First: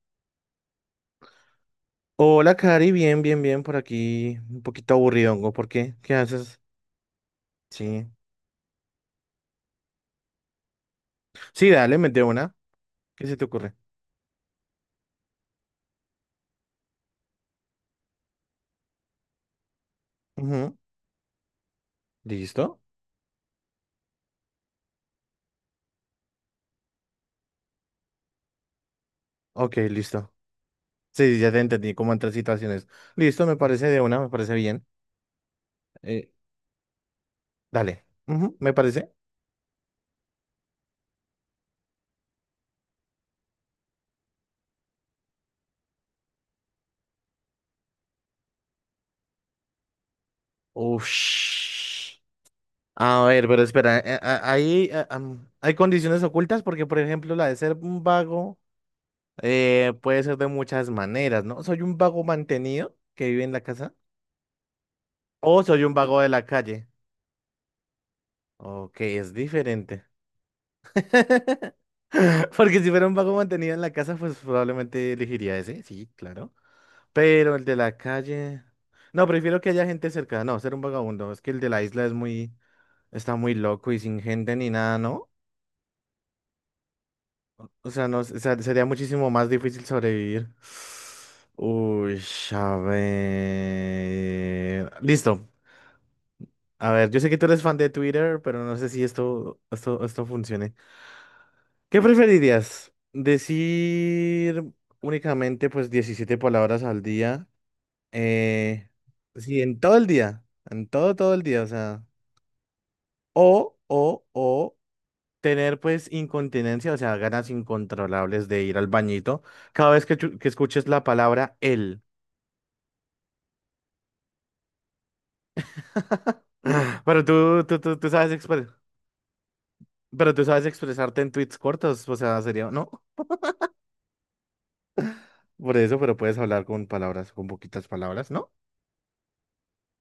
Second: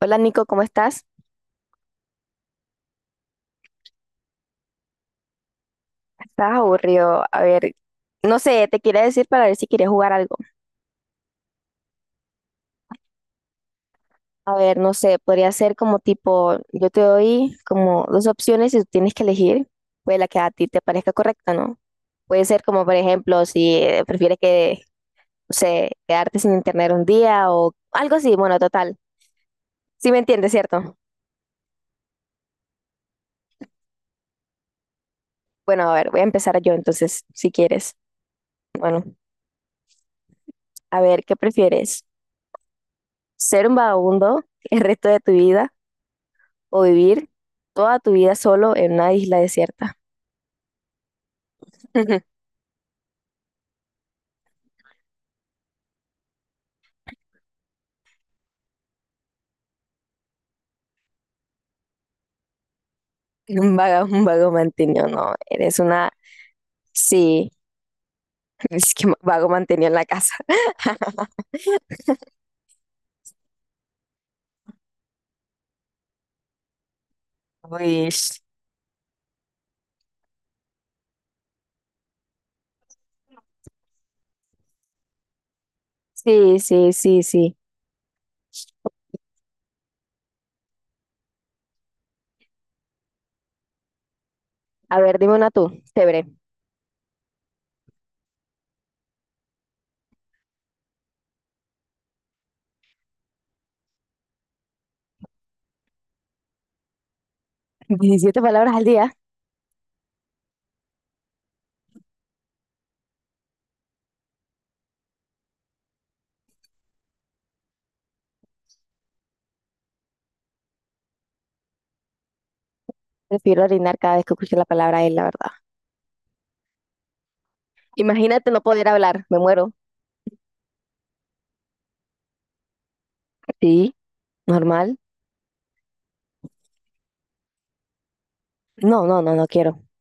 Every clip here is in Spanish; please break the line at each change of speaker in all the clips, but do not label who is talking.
Hola Nico, ¿cómo estás?
Hola, Cari, bien, bien, bien, por aquí. Un poquito aburridongo, ¿por qué? ¿Qué
Estás
haces?
aburrido. A ver,
Sí.
no sé, te quería decir para ver si quieres jugar algo.
Sí, dale, mete una. ¿Qué se te ocurre?
A ver, no sé, podría ser como tipo, yo te doy como dos opciones y tú tienes que elegir, pues la que a ti
Ujú.
te parezca correcta, ¿no? Puede ser como, por ejemplo, si prefieres que, no sé, quedarte sin internet un día o algo así, bueno, total.
Ok,
Sí me
listo.
entiendes, ¿cierto?
Sí, sí, ya te entendí cómo entran situaciones. Listo, me parece de una, me parece bien.
Bueno, a ver, voy a
Eh,
empezar yo entonces, si quieres.
Dale. Ujú, ¿me
Bueno,
parece?
a ver, ¿qué prefieres? ¿Ser un vagabundo el resto de tu vida o vivir toda tu vida solo en una isla desierta?
Ush. A ver, pero espera, ahí hay condiciones ocultas porque, por ejemplo, la de ser un vago puede ser de muchas maneras, ¿no? Soy un vago mantenido que vive en la casa
Un vago mantenido, no,
o
eres
soy un
una,
vago de la calle.
sí, es
Ok,
que
es
vago mantenido en la
diferente.
casa.
Porque si fuera un vago mantenido en la casa, pues probablemente elegiría ese, sí, claro. Pero el de la
Uy,
calle. No, prefiero que haya gente cerca. No, ser un vagabundo. Es que el de la isla es muy. Está muy loco y sin gente ni nada, ¿no?
sí, sí, sí, sí.
O sea, no, o sea, sería muchísimo más difícil sobrevivir. Uy, a ver.
A ver, dime
Listo.
una tú, chévere.
A ver, yo sé que tú eres fan de Twitter, pero no sé si esto funcione. ¿Qué preferirías? ¿Decir únicamente pues 17 palabras al día?
diecisiete palabras al
Eh,
día.
sí, en todo el día, en todo el día, o sea, o tener pues incontinencia, o sea, ganas incontrolables de ir al bañito cada vez que, que escuches la palabra él.
Prefiero orinar cada vez que escucho la palabra él, la verdad.
Ah, Pero tú sabes
Imagínate no poder hablar, me muero.
pero tú sabes expresarte en tweets cortos, o sea, sería, ¿no?
Sí, normal.
Por eso, pero puedes hablar con palabras, con poquitas palabras, ¿no?
No, no, no, no quiero.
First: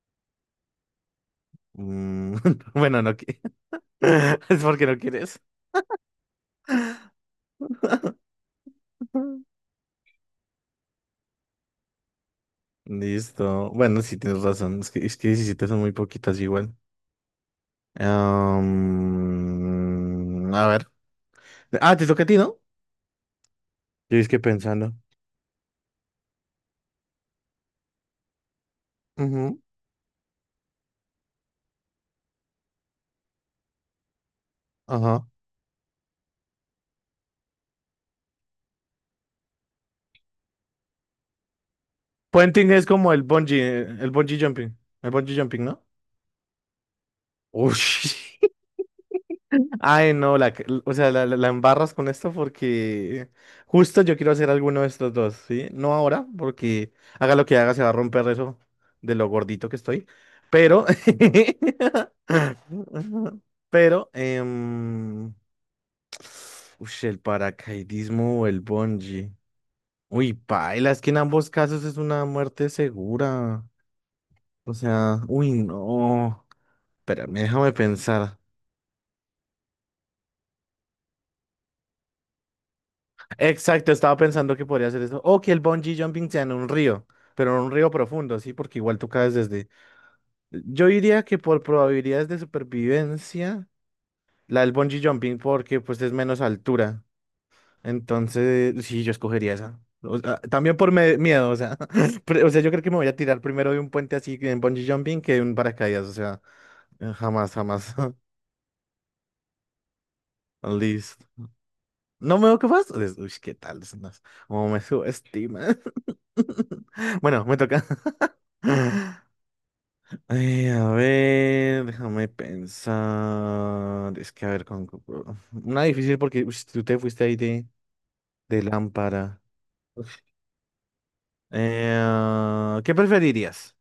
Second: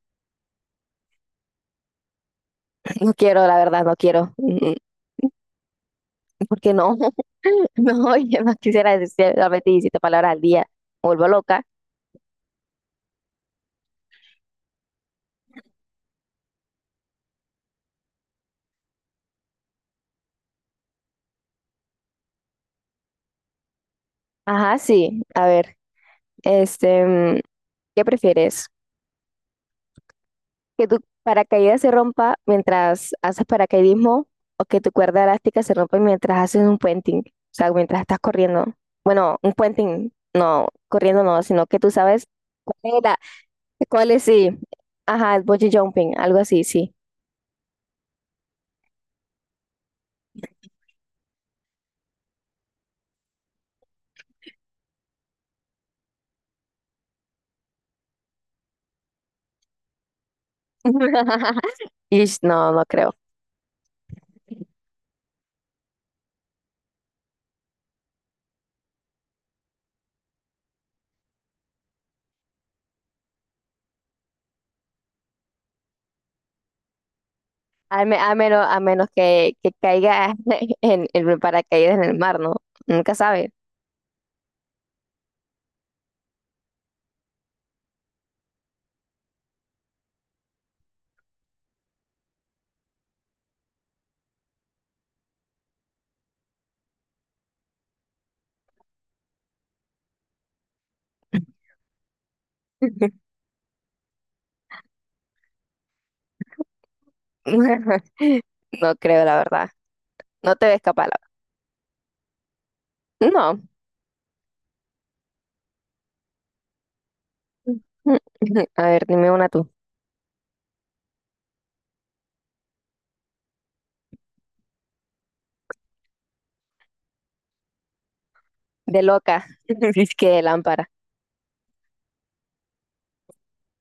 Mm, bueno,
No
no.
quiero, la verdad, no quiero.
Es porque no quieres.
Porque no, no, yo no quisiera decir solamente 17 palabras al día. Me vuelvo loca.
Listo. Bueno, sí tienes razón. Es que 17 son muy poquitas igual. Am, a ver. Ah, te toca a ti, ¿no? Yo es que
Ajá,
pensando.
sí. A ver, este, ¿qué prefieres?
Ujú.
¿Que tu paracaídas se rompa mientras haces paracaidismo o que tu cuerda
Ajá.
elástica se rompa mientras haces un puenting? O sea, mientras estás corriendo. Bueno, un puenting, no, corriendo no, sino que tú sabes
Puenting
cuál
es
es
como
la- cuál
el
es,
bungee
sí.
jumping. El
Ajá,
bungee
el
jumping,
bungee
¿no?
jumping, algo así, sí.
Ush. Ay, no, o sea, la embarras con esto porque justo yo quiero hacer alguno de estos dos, ¿sí? No ahora, porque haga lo que haga, se va a romper eso de lo gordito que estoy. Pero,
Ish, no, no creo.
pero, ush, el paracaidismo o el bungee. Uy, paila, es que en ambos casos es una muerte segura. O sea, uy, no. Espérame, déjame
A
pensar.
menos, que, caiga en, paracaídas en el mar, ¿no? Nunca sabes.
Exacto, estaba pensando que podría hacer eso. O que el bungee jumping sea en un río, pero en un río profundo, sí, porque igual tú caes desde. Yo diría que por probabilidades de supervivencia, la del bungee jumping, porque pues es menos altura. Entonces, sí, yo escogería esa. O sea, también por miedo, o sea, o sea, yo creo que me voy a tirar primero de un puente así en bungee jumping que de un paracaídas, o sea, jamás, jamás.
No creo, la verdad. No te ves capaz, la
Listo. No me veo capaz. Uy, ¿qué
verdad. No.
tal? Es más, ¿cómo me subestima. Bueno, me toca.
A ver,
Ay,
dime una tú.
a ver, déjame pensar. Es que a ver, con... una difícil porque uy, tú te fuiste ahí de
De
lámpara.
loca.
Uf.
Es que de lámpara.
¿Qué preferirías?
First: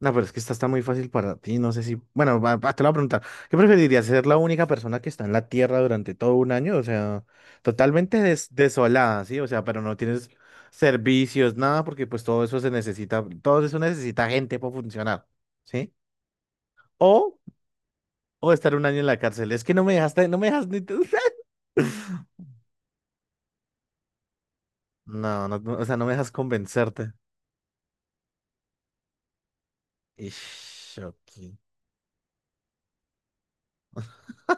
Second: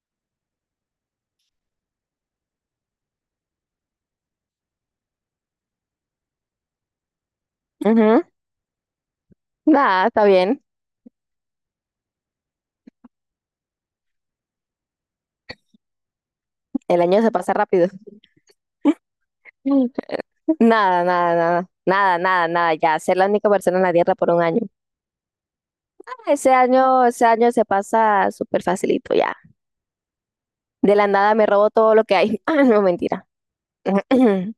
No, pero es que esta está muy fácil para ti. No sé si. Bueno, va, te lo voy a preguntar. ¿Qué preferirías? ¿Ser la única persona que está en la Tierra durante todo un año? O sea, totalmente
Ujú.
desolada, ¿sí? O sea, pero no
Nada, está
tienes
bien.
servicios, nada, porque pues todo eso se necesita. Todo eso necesita gente para funcionar, ¿sí?
El año se
O
pasa rápido.
O estar un año en la cárcel. Es que no me dejaste, no me dejas ni... te-
Nada, nada, nada. Nada, nada, nada. Ya, ser la única persona en la Tierra por un año.
No, no, no, o sea, no me dejas
Ah,
convencerte.
ese año se pasa súper facilito, ya. De
Ish,
la
ok.
nada me robo todo lo que hay. Ah, no, mentira.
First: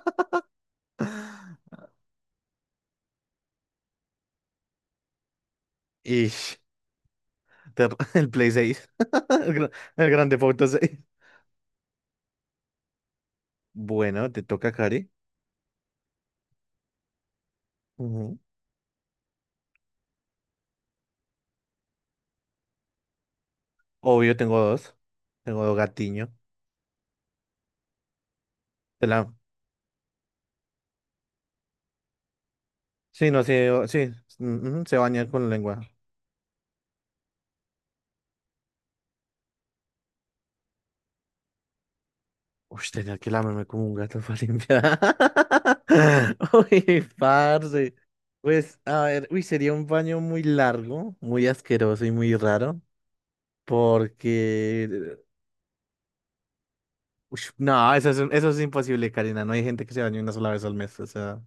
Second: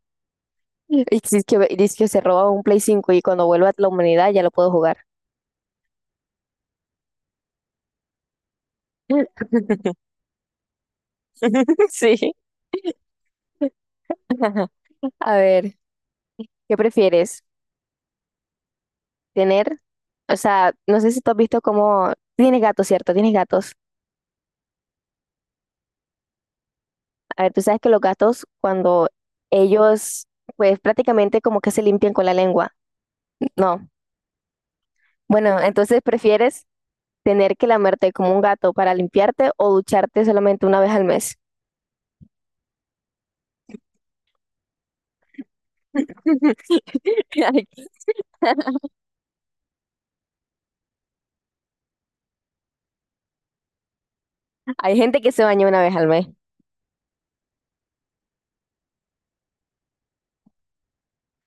Y dice que se roba un Play 5 y cuando vuelva a la humanidad ya lo puedo jugar.
Ish, te- el Play seis. El, gran- el Grande Foto seis.
Sí.
Bueno, te toca, Cari.
A ver, ¿qué prefieres?
Ujú.
¿Tener? O sea, no sé si tú has visto cómo... Tienes gatos, ¿cierto? Tienes gatos.
Obvio, tengo dos. Tengo dos gatiños.
A ver, tú sabes que los gatos
Te
cuando
la...
ellos, pues prácticamente como que se limpian con la lengua.
Sí, no, sí,
No.
sí. Mm, ujú, se baña con
Bueno,
lengua.
entonces prefieres tener que lamerte como un gato para limpiarte o ducharte solamente una vez al mes.
Uy, tenía que lamerme como un gato para limpiar. Uy, parce. Pues, a ver, uy, sería un baño muy largo, muy asqueroso y muy raro,
Hay
porque...
gente que se baña una vez al mes.
Uy, no, eso es, eso es imposible, Karina. No hay gente que se bañe una sola vez al mes. O sea,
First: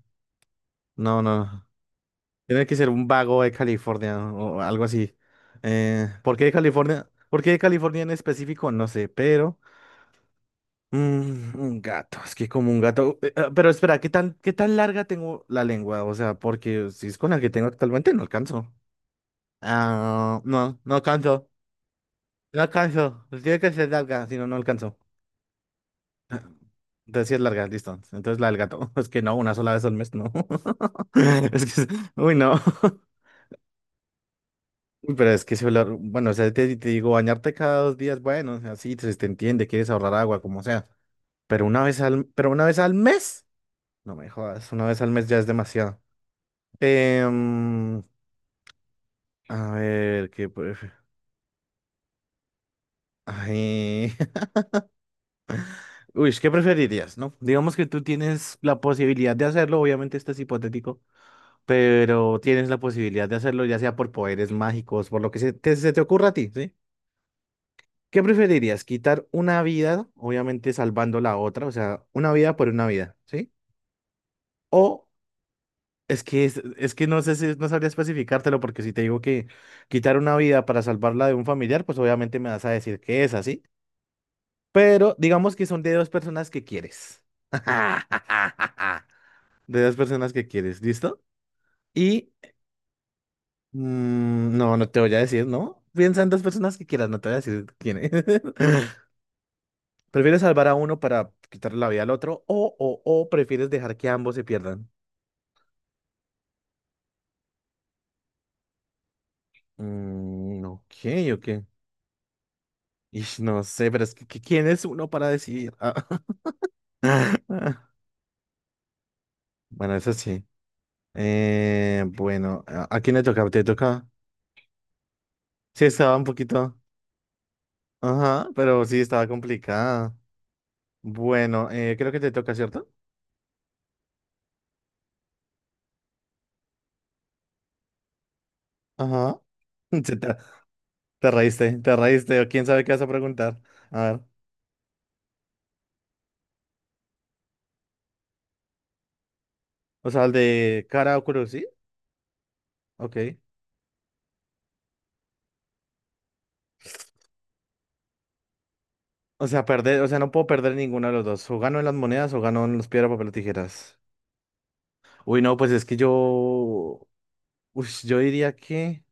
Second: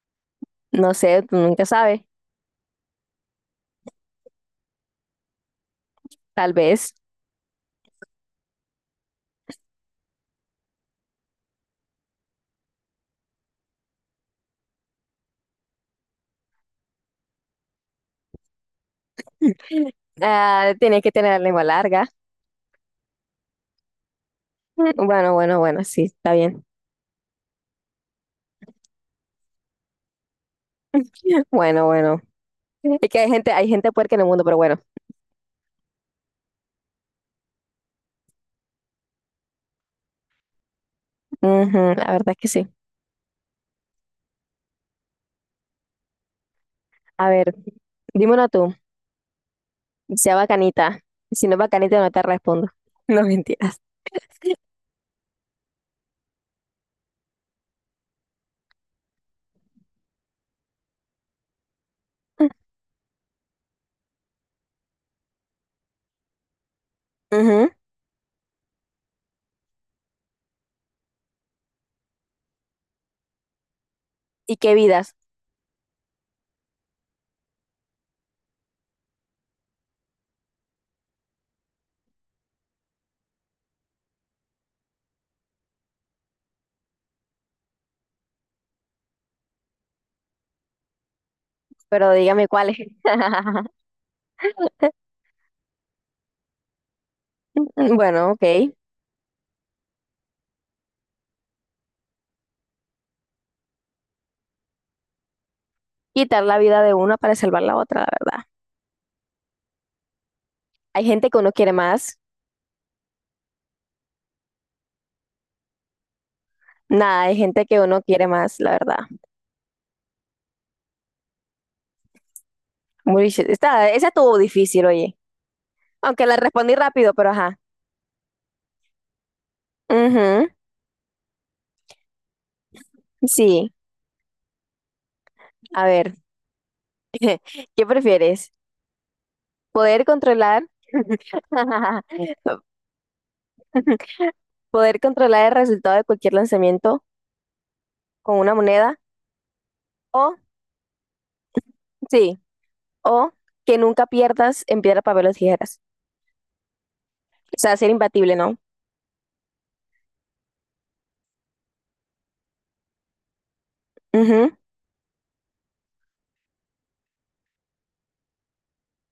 No sé,
no,
tú nunca
no.
sabes.
Tiene que ser un vago de California o algo así. ¿Por qué de
Tal vez.
California? ¿Por qué de California en específico? No sé, pero... Mm, un gato, es que como un gato. Pero espera, ¿qué tan larga tengo la lengua? O sea, porque si es con la que tengo actualmente, no alcanzo. Ah,
Ah,
no, no
tiene que tener la
alcanzo.
lengua larga.
No alcanzo. Pues tiene que ser larga, si no, no alcanzo.
Bueno, bueno, bueno, sí, está bien.
Entonces sí es larga, listo. Entonces la del gato. Es que no, una sola vez al mes, no. Es que,
Bueno,
es-
bueno.
uy, no.
Es que hay gente puerca en el mundo, pero bueno.
Uy, pero es que si hablar, bueno, o sea, te digo, bañarte cada dos días, bueno, o sea, sí, se te entiende, quieres ahorrar agua, como sea.
Ujú, la verdad es que
Pero una
sí.
vez al mes, no me jodas, una vez al mes ya es demasiado.
A ver,
Em,
dímelo tú.
a ver,
Sea
¿qué prefieres?
bacanita. Si no es bacanita, no te respondo. No mentiras.
Ay. Uy, ¿qué preferirías, no? Digamos que tú tienes la posibilidad de hacerlo, obviamente esto es hipotético, pero tienes la posibilidad de hacerlo ya sea por poderes mágicos, por lo que se te ocurra a ti, ¿sí?
Ujú.
¿Qué preferirías? ¿Quitar una vida, obviamente salvando la otra, o sea, una vida por una vida, ¿sí?
¿Y qué
O
vidas?
es que, es que no sé si no sabría especificártelo, porque si te digo que quitar una vida para salvarla de un familiar, pues obviamente me vas a decir que es así. Pero digamos que son de dos personas que quieres. De dos personas que quieres, ¿listo?
Pero
Y
dígame cuáles.
mm, no, no te voy a decir, ¿no? Piensa en dos personas que quieras, no te voy a decir quién es.
Bueno, ok.
¿Prefieres salvar a uno para quitarle la vida al otro o prefieres dejar que ambos se pierdan?
Quitar la vida de una para salvar la otra, la verdad.
Mm,
Hay
ok,
gente que
ok.
uno quiere más.
Ish, no sé, pero es que ¿quién es uno para decidir? Ah,
Nada, hay gente que
ah,
uno quiere más, la verdad.
bueno, eso sí. Bueno, a quién le
Uy, shit,
toca? ¿Te
esa
toca?
estuvo difícil, oye.
Sí, estaba un
Aunque la respondí
poquito.
rápido, pero ajá.
Ajá, pero sí estaba complicada.
Ujú,
Bueno, creo que te toca, ¿cierto?
sí, a ver, ¿qué prefieres?
Ajá. Sí,
¿Poder controlar,
Te reíste, te reíste. ¿O quién sabe qué vas a preguntar? A ver.
poder controlar el resultado de cualquier lanzamiento con una moneda?
O sea, el
O,
de cara o cruz, ¿sí?
sí, o
Ok.
que nunca pierdas en piedra, papel o tijeras. O sea, ser imbatible, ¿no?
O sea, perder, o sea, no puedo perder ninguno de los dos. O gano en las monedas o gano en los piedra, papel o tijeras.
Ujú,
Uy, no, pues es que yo. Uy, yo diría que.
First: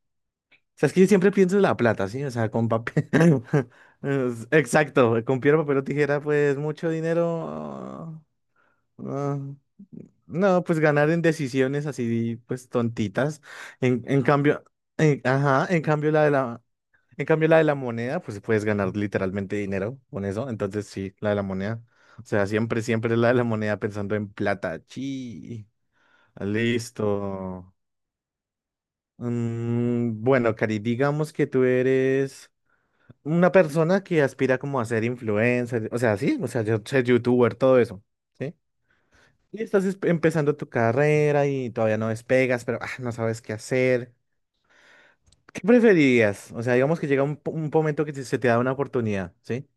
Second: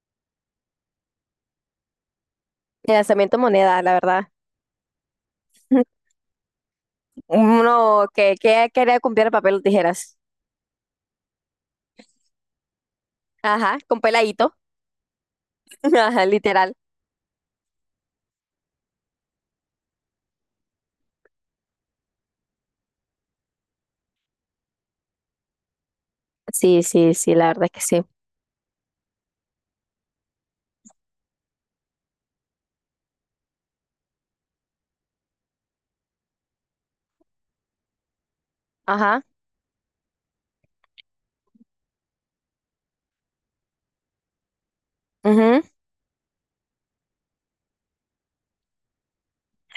O sea, es que yo siempre pienso en la plata, ¿sí? O sea, con
el
papel.
lanzamiento moneda, la verdad.
Exacto, con piedra, papel o tijera, pues mucho dinero.
Uno que, quería con piedra,
Ah,
papel o tijeras.
no, pues ganar en decisiones así, pues tontitas.
Ajá, con
En
peladito.
cambio, ajá, en cambio
Ajá, literal.
en cambio la de la moneda, pues puedes ganar literalmente dinero con eso. Entonces sí, la de la moneda. O sea, siempre la de la moneda pensando en plata. Chi.
Sí,
Listo.
sí, sí, la verdad es que sí.
Mm, bueno, Cari, digamos que tú eres una persona que aspira como a ser influencer, o sea, sí, o sea, yo ser youtuber, todo eso. ¿Sí?
Ajá,
Y estás empezando tu carrera y todavía no despegas, pero ah, no sabes qué hacer.
ujú,
¿Qué preferirías? O sea, digamos que llega un, un momento que se te da una oportunidad, ¿sí?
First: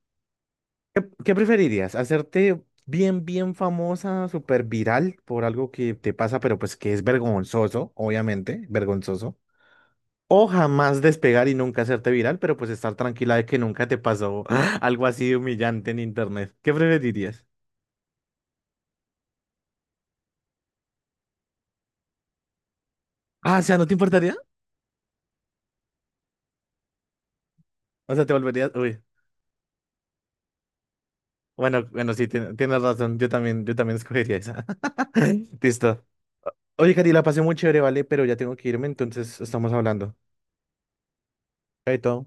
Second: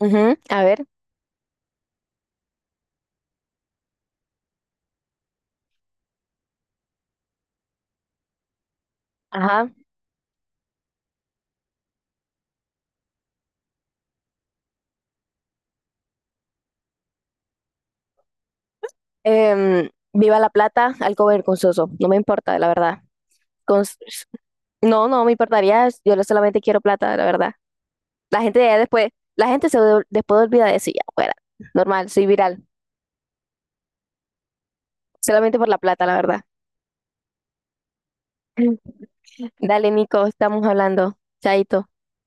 ujú, a ver,
¿Qué preferirías? ¿Hacerte bien, bien famosa, súper viral por algo que te pasa, pero pues que es vergonzoso, obviamente, vergonzoso?
ajá.
¿O jamás despegar y nunca hacerte viral, pero pues estar tranquila de que nunca te pasó algo así de humillante en internet? ¿Qué preferirías?
Viva la plata, algo vergonzoso, no me importa, la verdad.
Ah, o sea, ¿no te
Cons-
importaría?
no, no me importaría, solamente quiero plata, la verdad.
O sea, te
La gente
volverías...
ya
uy.
después, la gente después olvida de eso y ya, fuera.
Bueno,
Normal,
bueno,
soy
sí,
viral,
tienes razón. Yo también escogería esa.
solamente por la
Listo.
plata, la verdad.
Oye, Cari, la pasé muy chévere, ¿vale? Pero ya tengo que irme, entonces estamos
Dale,
hablando.
Nico, estamos hablando. Chaito.
Chaito.